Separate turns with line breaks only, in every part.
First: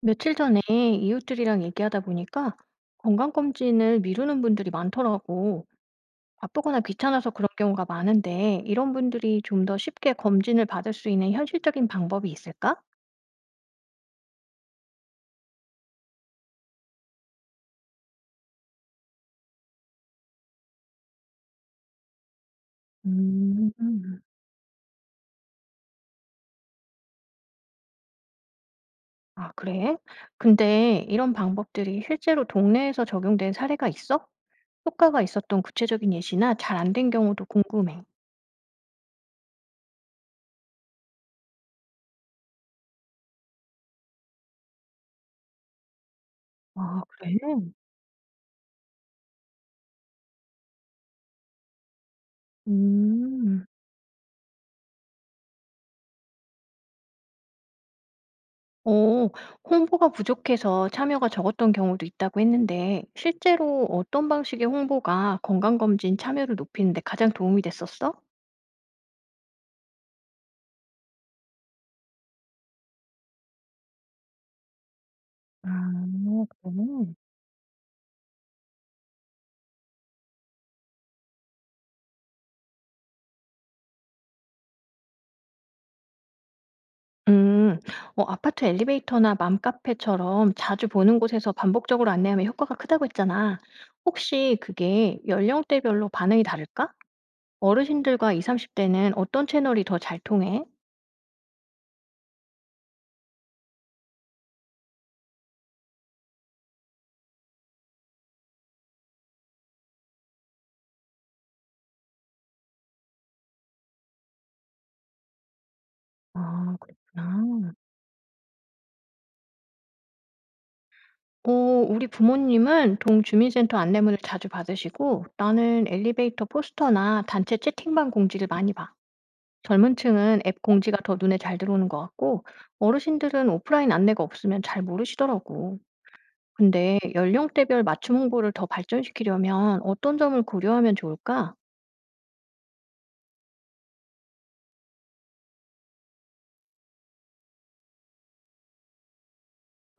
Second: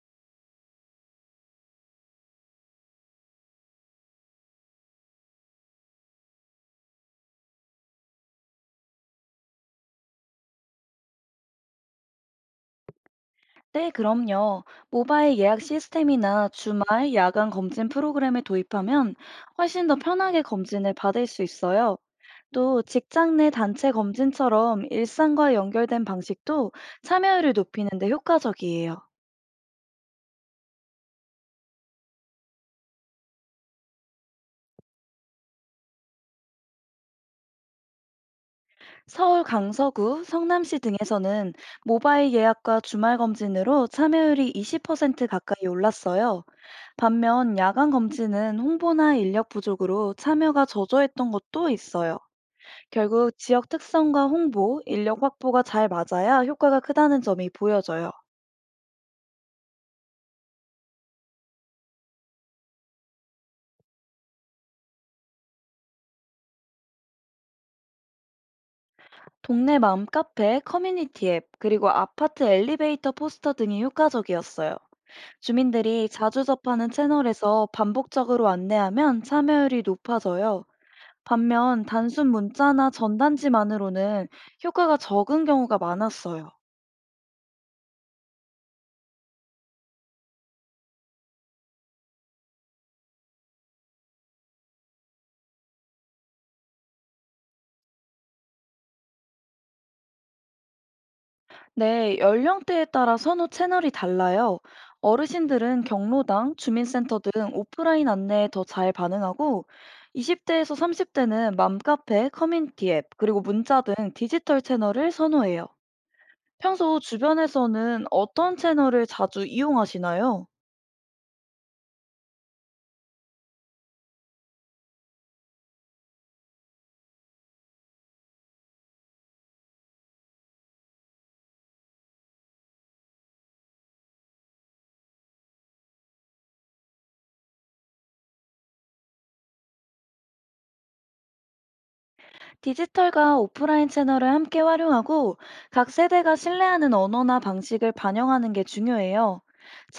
며칠 전에 이웃들이랑 얘기하다 보니까 건강검진을 미루는 분들이 많더라고. 바쁘거나 귀찮아서 그런 경우가 많은데, 이런 분들이 좀 더 쉽게 검진을 받을 수 있는 현실적인 방법이 있을까?
네, 그럼요. 모바일 예약 시스템이나 주말, 야간 검진 프로그램을 도입하면 훨씬 더 편하게 검진을 받을 수 있어요. 또 직장 내
음,
단체 검진처럼 일상과 연결된 방식도 참여율을 높이는 데 효과적이에요.
아, 그래? 근데 이런 방법들이 실제로 동네에서 적용된 사례가 있어? 효과가 있었던 구체적인 예시나 잘 안 된 경우도 궁금해.
서울 강서구, 성남시 등에서는 모바일 예약과 주말 검진으로 참여율이 20% 가까이 올랐어요.
아, 그래?
반면 야간 검진은 홍보나 인력 부족으로 참여가 저조했던 것도 있어요. 결국
음.
지역 특성과 홍보, 인력 확보가 잘 맞아야 효과가 크다는 점이 보여져요.
오, 홍보가 부족해서 참여가 적었던 경우도 있다고 했는데, 실제로 어떤 방식의 홍보가 건강검진 참여를 높이는 데 가장 도움이 됐었어?
동네 맘 카페, 커뮤니티 앱, 그리고 아파트 엘리베이터 포스터 등이 효과적이었어요.
아,
주민들이 자주
그래.
접하는 채널에서 반복적으로 안내하면 참여율이 높아져요. 반면 단순 문자나 전단지만으로는 효과가 적은 경우가 많았어요.
음, 어, 아파트 엘리베이터나 맘카페처럼 자주 보는 곳에서 반복적으로 안내하면 효과가 크다고 했잖아. 혹시 그게 연령대별로 반응이 다를까? 어르신들과 20, 30대는 어떤 채널이 더 잘 통해?
네, 연령대에 따라 선호 채널이 달라요. 어르신들은 경로당, 주민센터 등 오프라인 안내에 더 잘 반응하고, 20대에서 30대는 맘카페, 커뮤니티 앱, 그리고 문자 등 디지털 채널을 선호해요.
아,
평소
그렇구나.
주변에서는 어떤 채널을 자주 이용하시나요?
어 우리 부모님은 동주민센터 안내문을 자주 받으시고 나는 엘리베이터 포스터나 단체 채팅방 공지를 많이 봐. 젊은 층은 앱 공지가 더 눈에 잘 들어오는 것 같고 어르신들은 오프라인 안내가 없으면 잘 모르시더라고. 근데 연령대별 맞춤 홍보를 더 발전시키려면 어떤 점을 고려하면 좋을까?
디지털과 오프라인 채널을 함께 활용하고 각 세대가 신뢰하는 언어나 방식을 반영하는 게 중요해요.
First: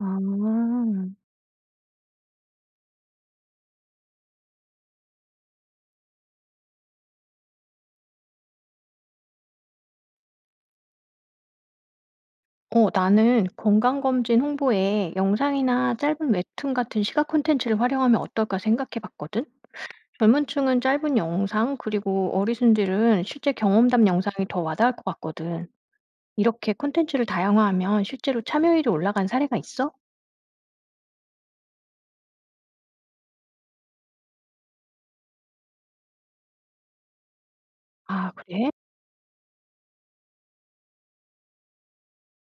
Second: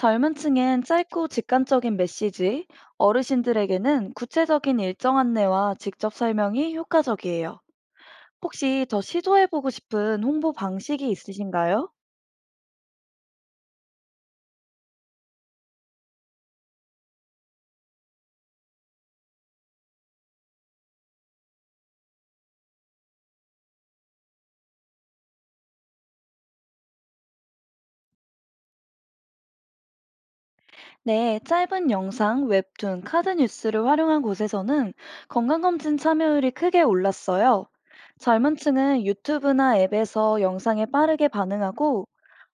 아,
층엔 짧고 직관적인 메시지, 어르신들에게는 구체적인 일정 안내와 직접 설명이 효과적이에요. 혹시 더 시도해보고 싶은 홍보 방식이 있으신가요?
어, 나는 건강검진 홍보에 영상이나 짧은 웹툰 같은 시각 콘텐츠를 활용하면 어떨까 생각해 봤거든? 젊은 층은 짧은 영상, 그리고 어리순절은 실제 경험담 영상이 더 와닿을 것 같거든. 이렇게 콘텐츠를 다양화하면 실제로 참여율이 올라간 사례가 있어?
네, 짧은 영상, 웹툰, 카드 뉴스를 활용한 곳에서는 건강검진 참여율이 크게 올랐어요.
아,
젊은
그래?
층은 유튜브나 앱에서 영상에 빠르게 반응하고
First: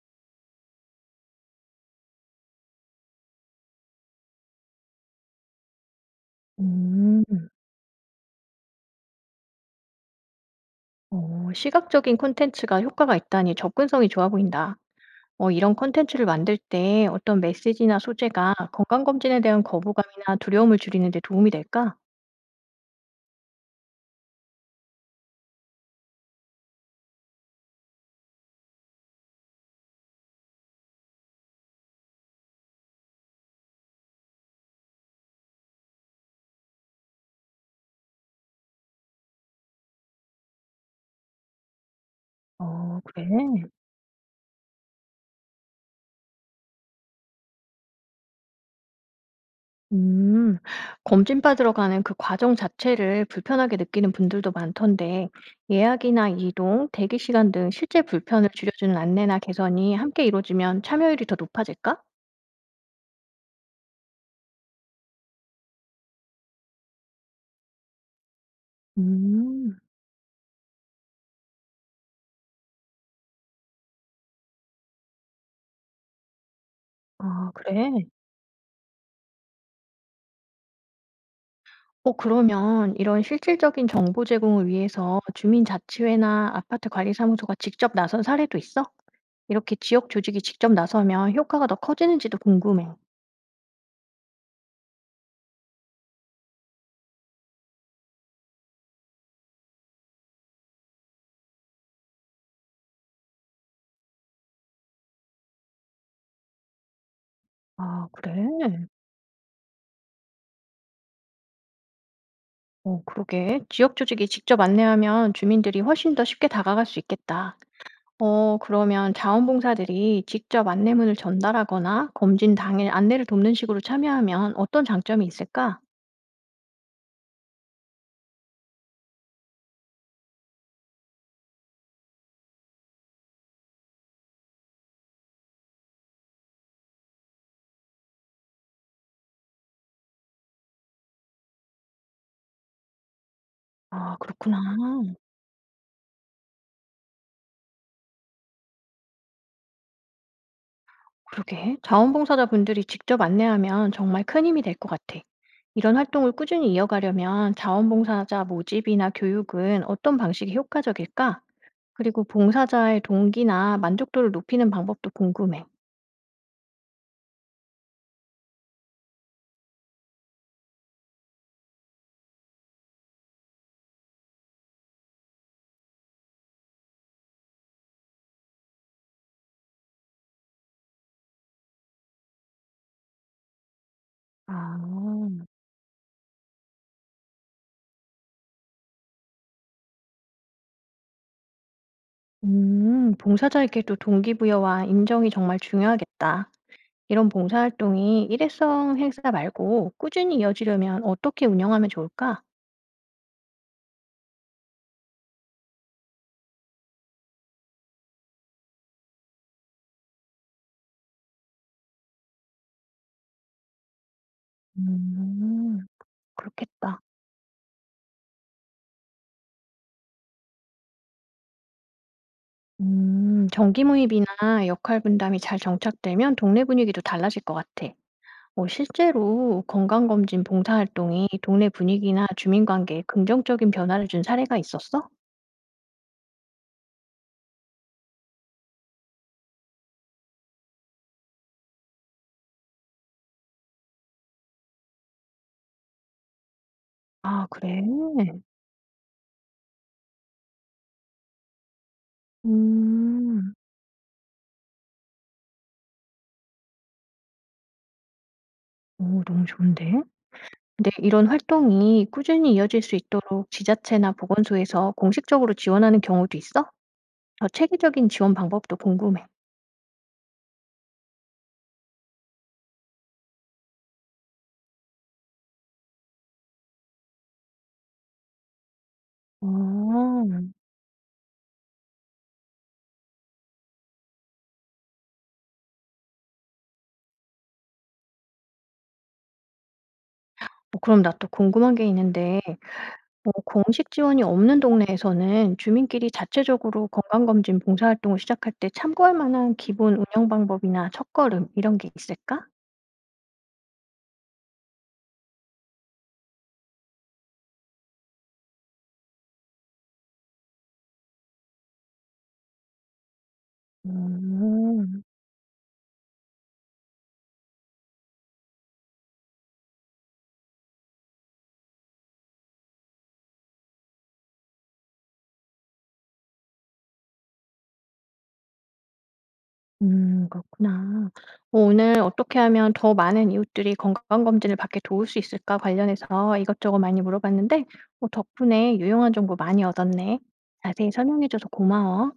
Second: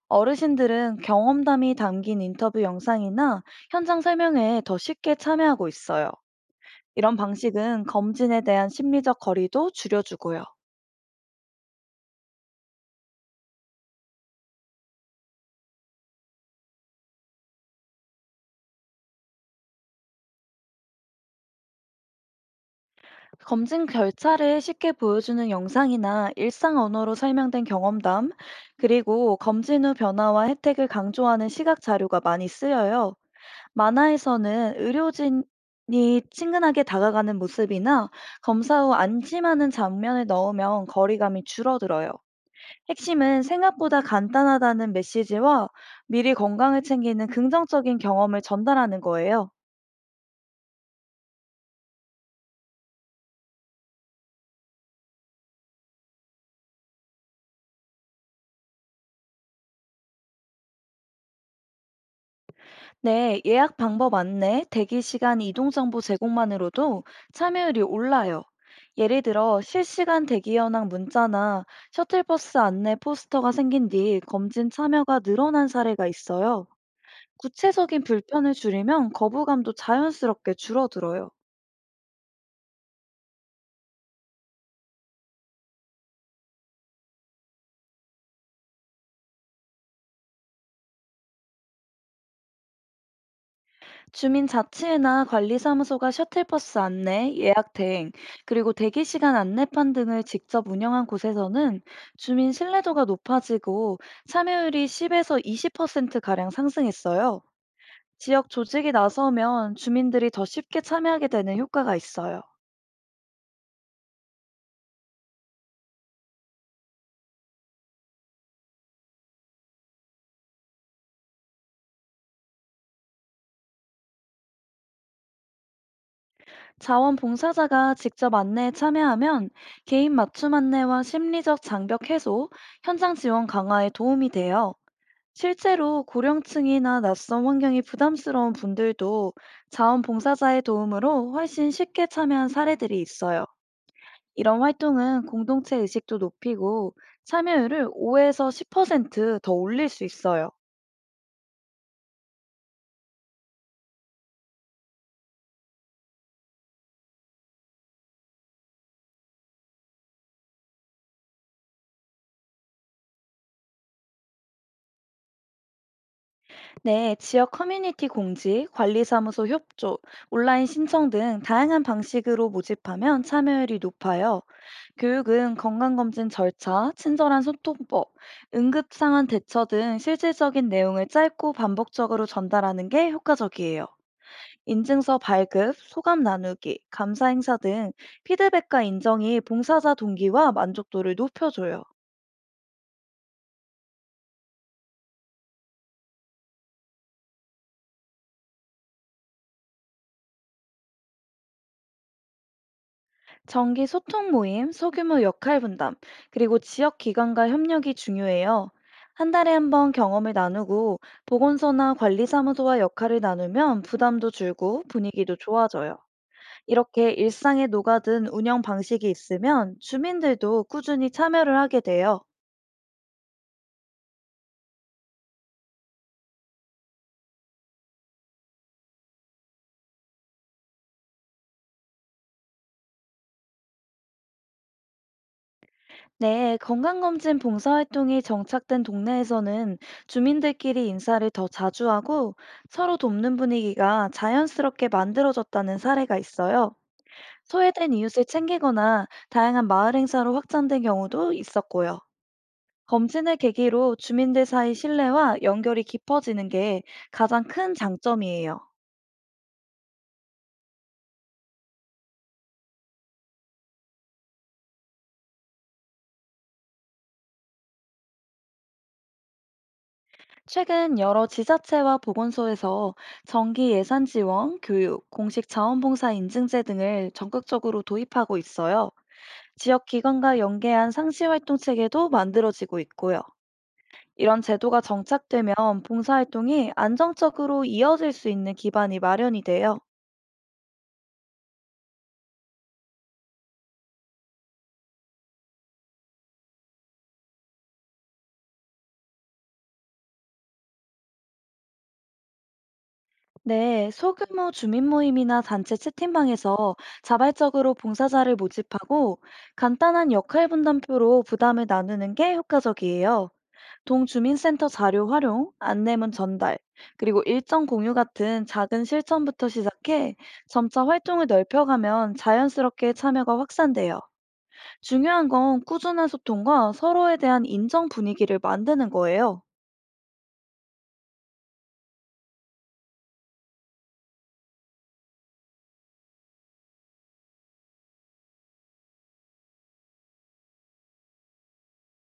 어르신들은 경험담이 담긴 인터뷰 영상이나 현장 설명회에 더 쉽게 참여하고 있어요. 이런
음,
방식은 검진에 대한 심리적 거리도 줄여주고요.
어, 시각적인 콘텐츠가 효과가 있다니 접근성이 좋아 보인다. 어, 이런 콘텐츠를 만들 때 어떤 메시지나 소재가 건강검진에 대한 거부감이나 두려움을 줄이는 데 도움이 될까?
검증 절차를 쉽게 보여주는 영상이나 일상 언어로 설명된 경험담, 그리고 검진 후 변화와 혜택을 강조하는 시각 자료가 많이 쓰여요. 만화에서는 의료진이 친근하게 다가가는 모습이나 검사 후 안심하는 장면을 넣으면 거리감이 줄어들어요.
어, 그래?
핵심은 생각보다 간단하다는 메시지와 미리 건강을 챙기는 긍정적인 경험을 전달하는 거예요.
음. 검진 받으러 가는 그 과정 자체를 불편하게 느끼는 분들도 많던데, 예약이나 이동, 대기 시간 등 실제 불편을 줄여주는 안내나 개선이 함께 이루어지면 참여율이 더 높아질까?
네, 예약 방법 안내, 대기 시간 이동 정보 제공만으로도 참여율이 올라요. 예를 들어
음,
실시간 대기 현황 문자나 셔틀버스 안내 포스터가 생긴 뒤 검진 참여가 늘어난 사례가 있어요.
아, 그래?
구체적인 불편을 줄이면 거부감도 자연스럽게 줄어들어요.
어, 그러면 이런 실질적인 정보 제공을 위해서 주민자치회나 아파트 관리사무소가 직접 나선 사례도 있어? 이렇게 지역 조직이 직접 나서면 효과가 더 커지는지도 궁금해.
주민자치회나 관리사무소가 셔틀버스 안내, 예약 대행, 그리고 대기시간 안내판 등을 직접 운영한 곳에서는 주민 신뢰도가 높아지고 참여율이 10에서 20%가량 상승했어요.
아, 그래?
지역 조직이 나서면 주민들이 더 쉽게 참여하게 되는 효과가 있어요.
어, 그러게. 지역 조직이 직접 안내하면 주민들이 훨씬 더 쉽게 다가갈 수 있겠다. 어, 그러면 자원봉사들이 직접 안내문을 전달하거나 검진 당일 안내를 돕는 식으로 참여하면 어떤 장점이 있을까?
자원봉사자가 직접 안내에 참여하면 개인 맞춤 안내와 심리적 장벽 해소, 현장 지원 강화에 도움이 돼요. 실제로 고령층이나 낯선 환경이 부담스러운 분들도 자원봉사자의 도움으로 훨씬 쉽게 참여한 사례들이 있어요.
아, 그렇구나.
이런 활동은 공동체 의식도 높이고 참여율을 5에서 10%더 올릴 수 있어요.
그러게. 자원봉사자분들이 직접 안내하면 정말 큰 힘이 될 것 같아. 이런 활동을 꾸준히 이어가려면 자원봉사자 모집이나 교육은 어떤 방식이 효과적일까? 그리고 봉사자의 동기나 만족도를 높이는 방법도 궁금해.
네, 지역 커뮤니티 공지, 관리사무소 협조, 온라인 신청 등 다양한 방식으로 모집하면 참여율이 높아요. 교육은 건강검진 절차, 친절한 소통법, 응급상황 대처 등 실질적인 내용을 짧고 반복적으로 전달하는 게 효과적이에요.
아.
인증서 발급, 소감 나누기, 감사 행사 등 피드백과 인정이 봉사자 동기와 만족도를 높여줘요.
봉사자에게도 동기부여와 인정이 정말 중요하겠다. 이런 봉사활동이 일회성 행사 말고 꾸준히 이어지려면 어떻게 운영하면 좋을까?
정기 소통 모임, 소규모 역할 분담, 그리고 지역 기관과 협력이 중요해요. 한 달에 한 번 경험을 나누고 보건소나 관리사무소와 역할을 나누면 부담도 줄고 분위기도
음,
좋아져요.
그렇겠다.
이렇게 일상에 녹아든 운영 방식이 있으면 주민들도 꾸준히 참여를 하게 돼요.
정기모임이나 역할 분담이 잘 정착되면 동네 분위기도 달라질 것 같아. 어, 실제로 건강검진 봉사활동이 동네 분위기나 주민관계에 긍정적인 변화를 준 사례가 있었어?
네, 건강검진 봉사활동이 정착된 동네에서는 주민들끼리 인사를 더 자주 하고 서로 돕는 분위기가 자연스럽게 만들어졌다는 사례가 있어요.
아, 그래?
소외된 이웃을 챙기거나 다양한 마을 행사로 확장된 경우도 있었고요. 검진을
음,
계기로 주민들 사이 신뢰와 연결이 깊어지는 게 가장 큰 장점이에요.
오, 너무 좋은데? 네, 이런 활동이 꾸준히 이어질 수 있도록 지자체나 보건소에서 공식적으로 지원하는 경우도 있어? 더 체계적인 지원 방법도 궁금해.
최근 여러 지자체와 보건소에서 정기 예산 지원, 교육, 공식 자원봉사 인증제 등을 적극적으로 도입하고 있어요.
어,
지역
어,
기관과 연계한 상시활동 체계도 만들어지고 있고요. 이런 제도가 정착되면 봉사활동이 안정적으로 이어질 수 있는 기반이 마련이 돼요.
그럼 나 또 궁금한 게 있는데, 뭐 공식 지원이 없는 동네에서는 주민끼리 자체적으로 건강검진 봉사활동을 시작할 때 참고할 만한 기본 운영 방법이나 첫걸음 이런 게 있을까?
네, 소규모 주민 모임이나 단체 채팅방에서 자발적으로 봉사자를 모집하고 간단한 역할 분담표로 부담을 나누는 게 효과적이에요. 동주민센터
음.
자료 활용, 안내문 전달, 그리고 일정 공유 같은 작은 실천부터 시작해 점차 활동을 넓혀가면 자연스럽게 참여가 확산돼요. 중요한 건 꾸준한 소통과 서로에 대한 인정 분위기를 만드는 거예요.
음, 그렇구나. 어 오늘 어떻게 하면 더 많은 이웃들이 건강검진을 받게 도울 수 있을까 관련해서 이것저것 많이 물어봤는데 어 덕분에 유용한 정보 많이 얻었네. 자세히 설명해 줘서 고마워.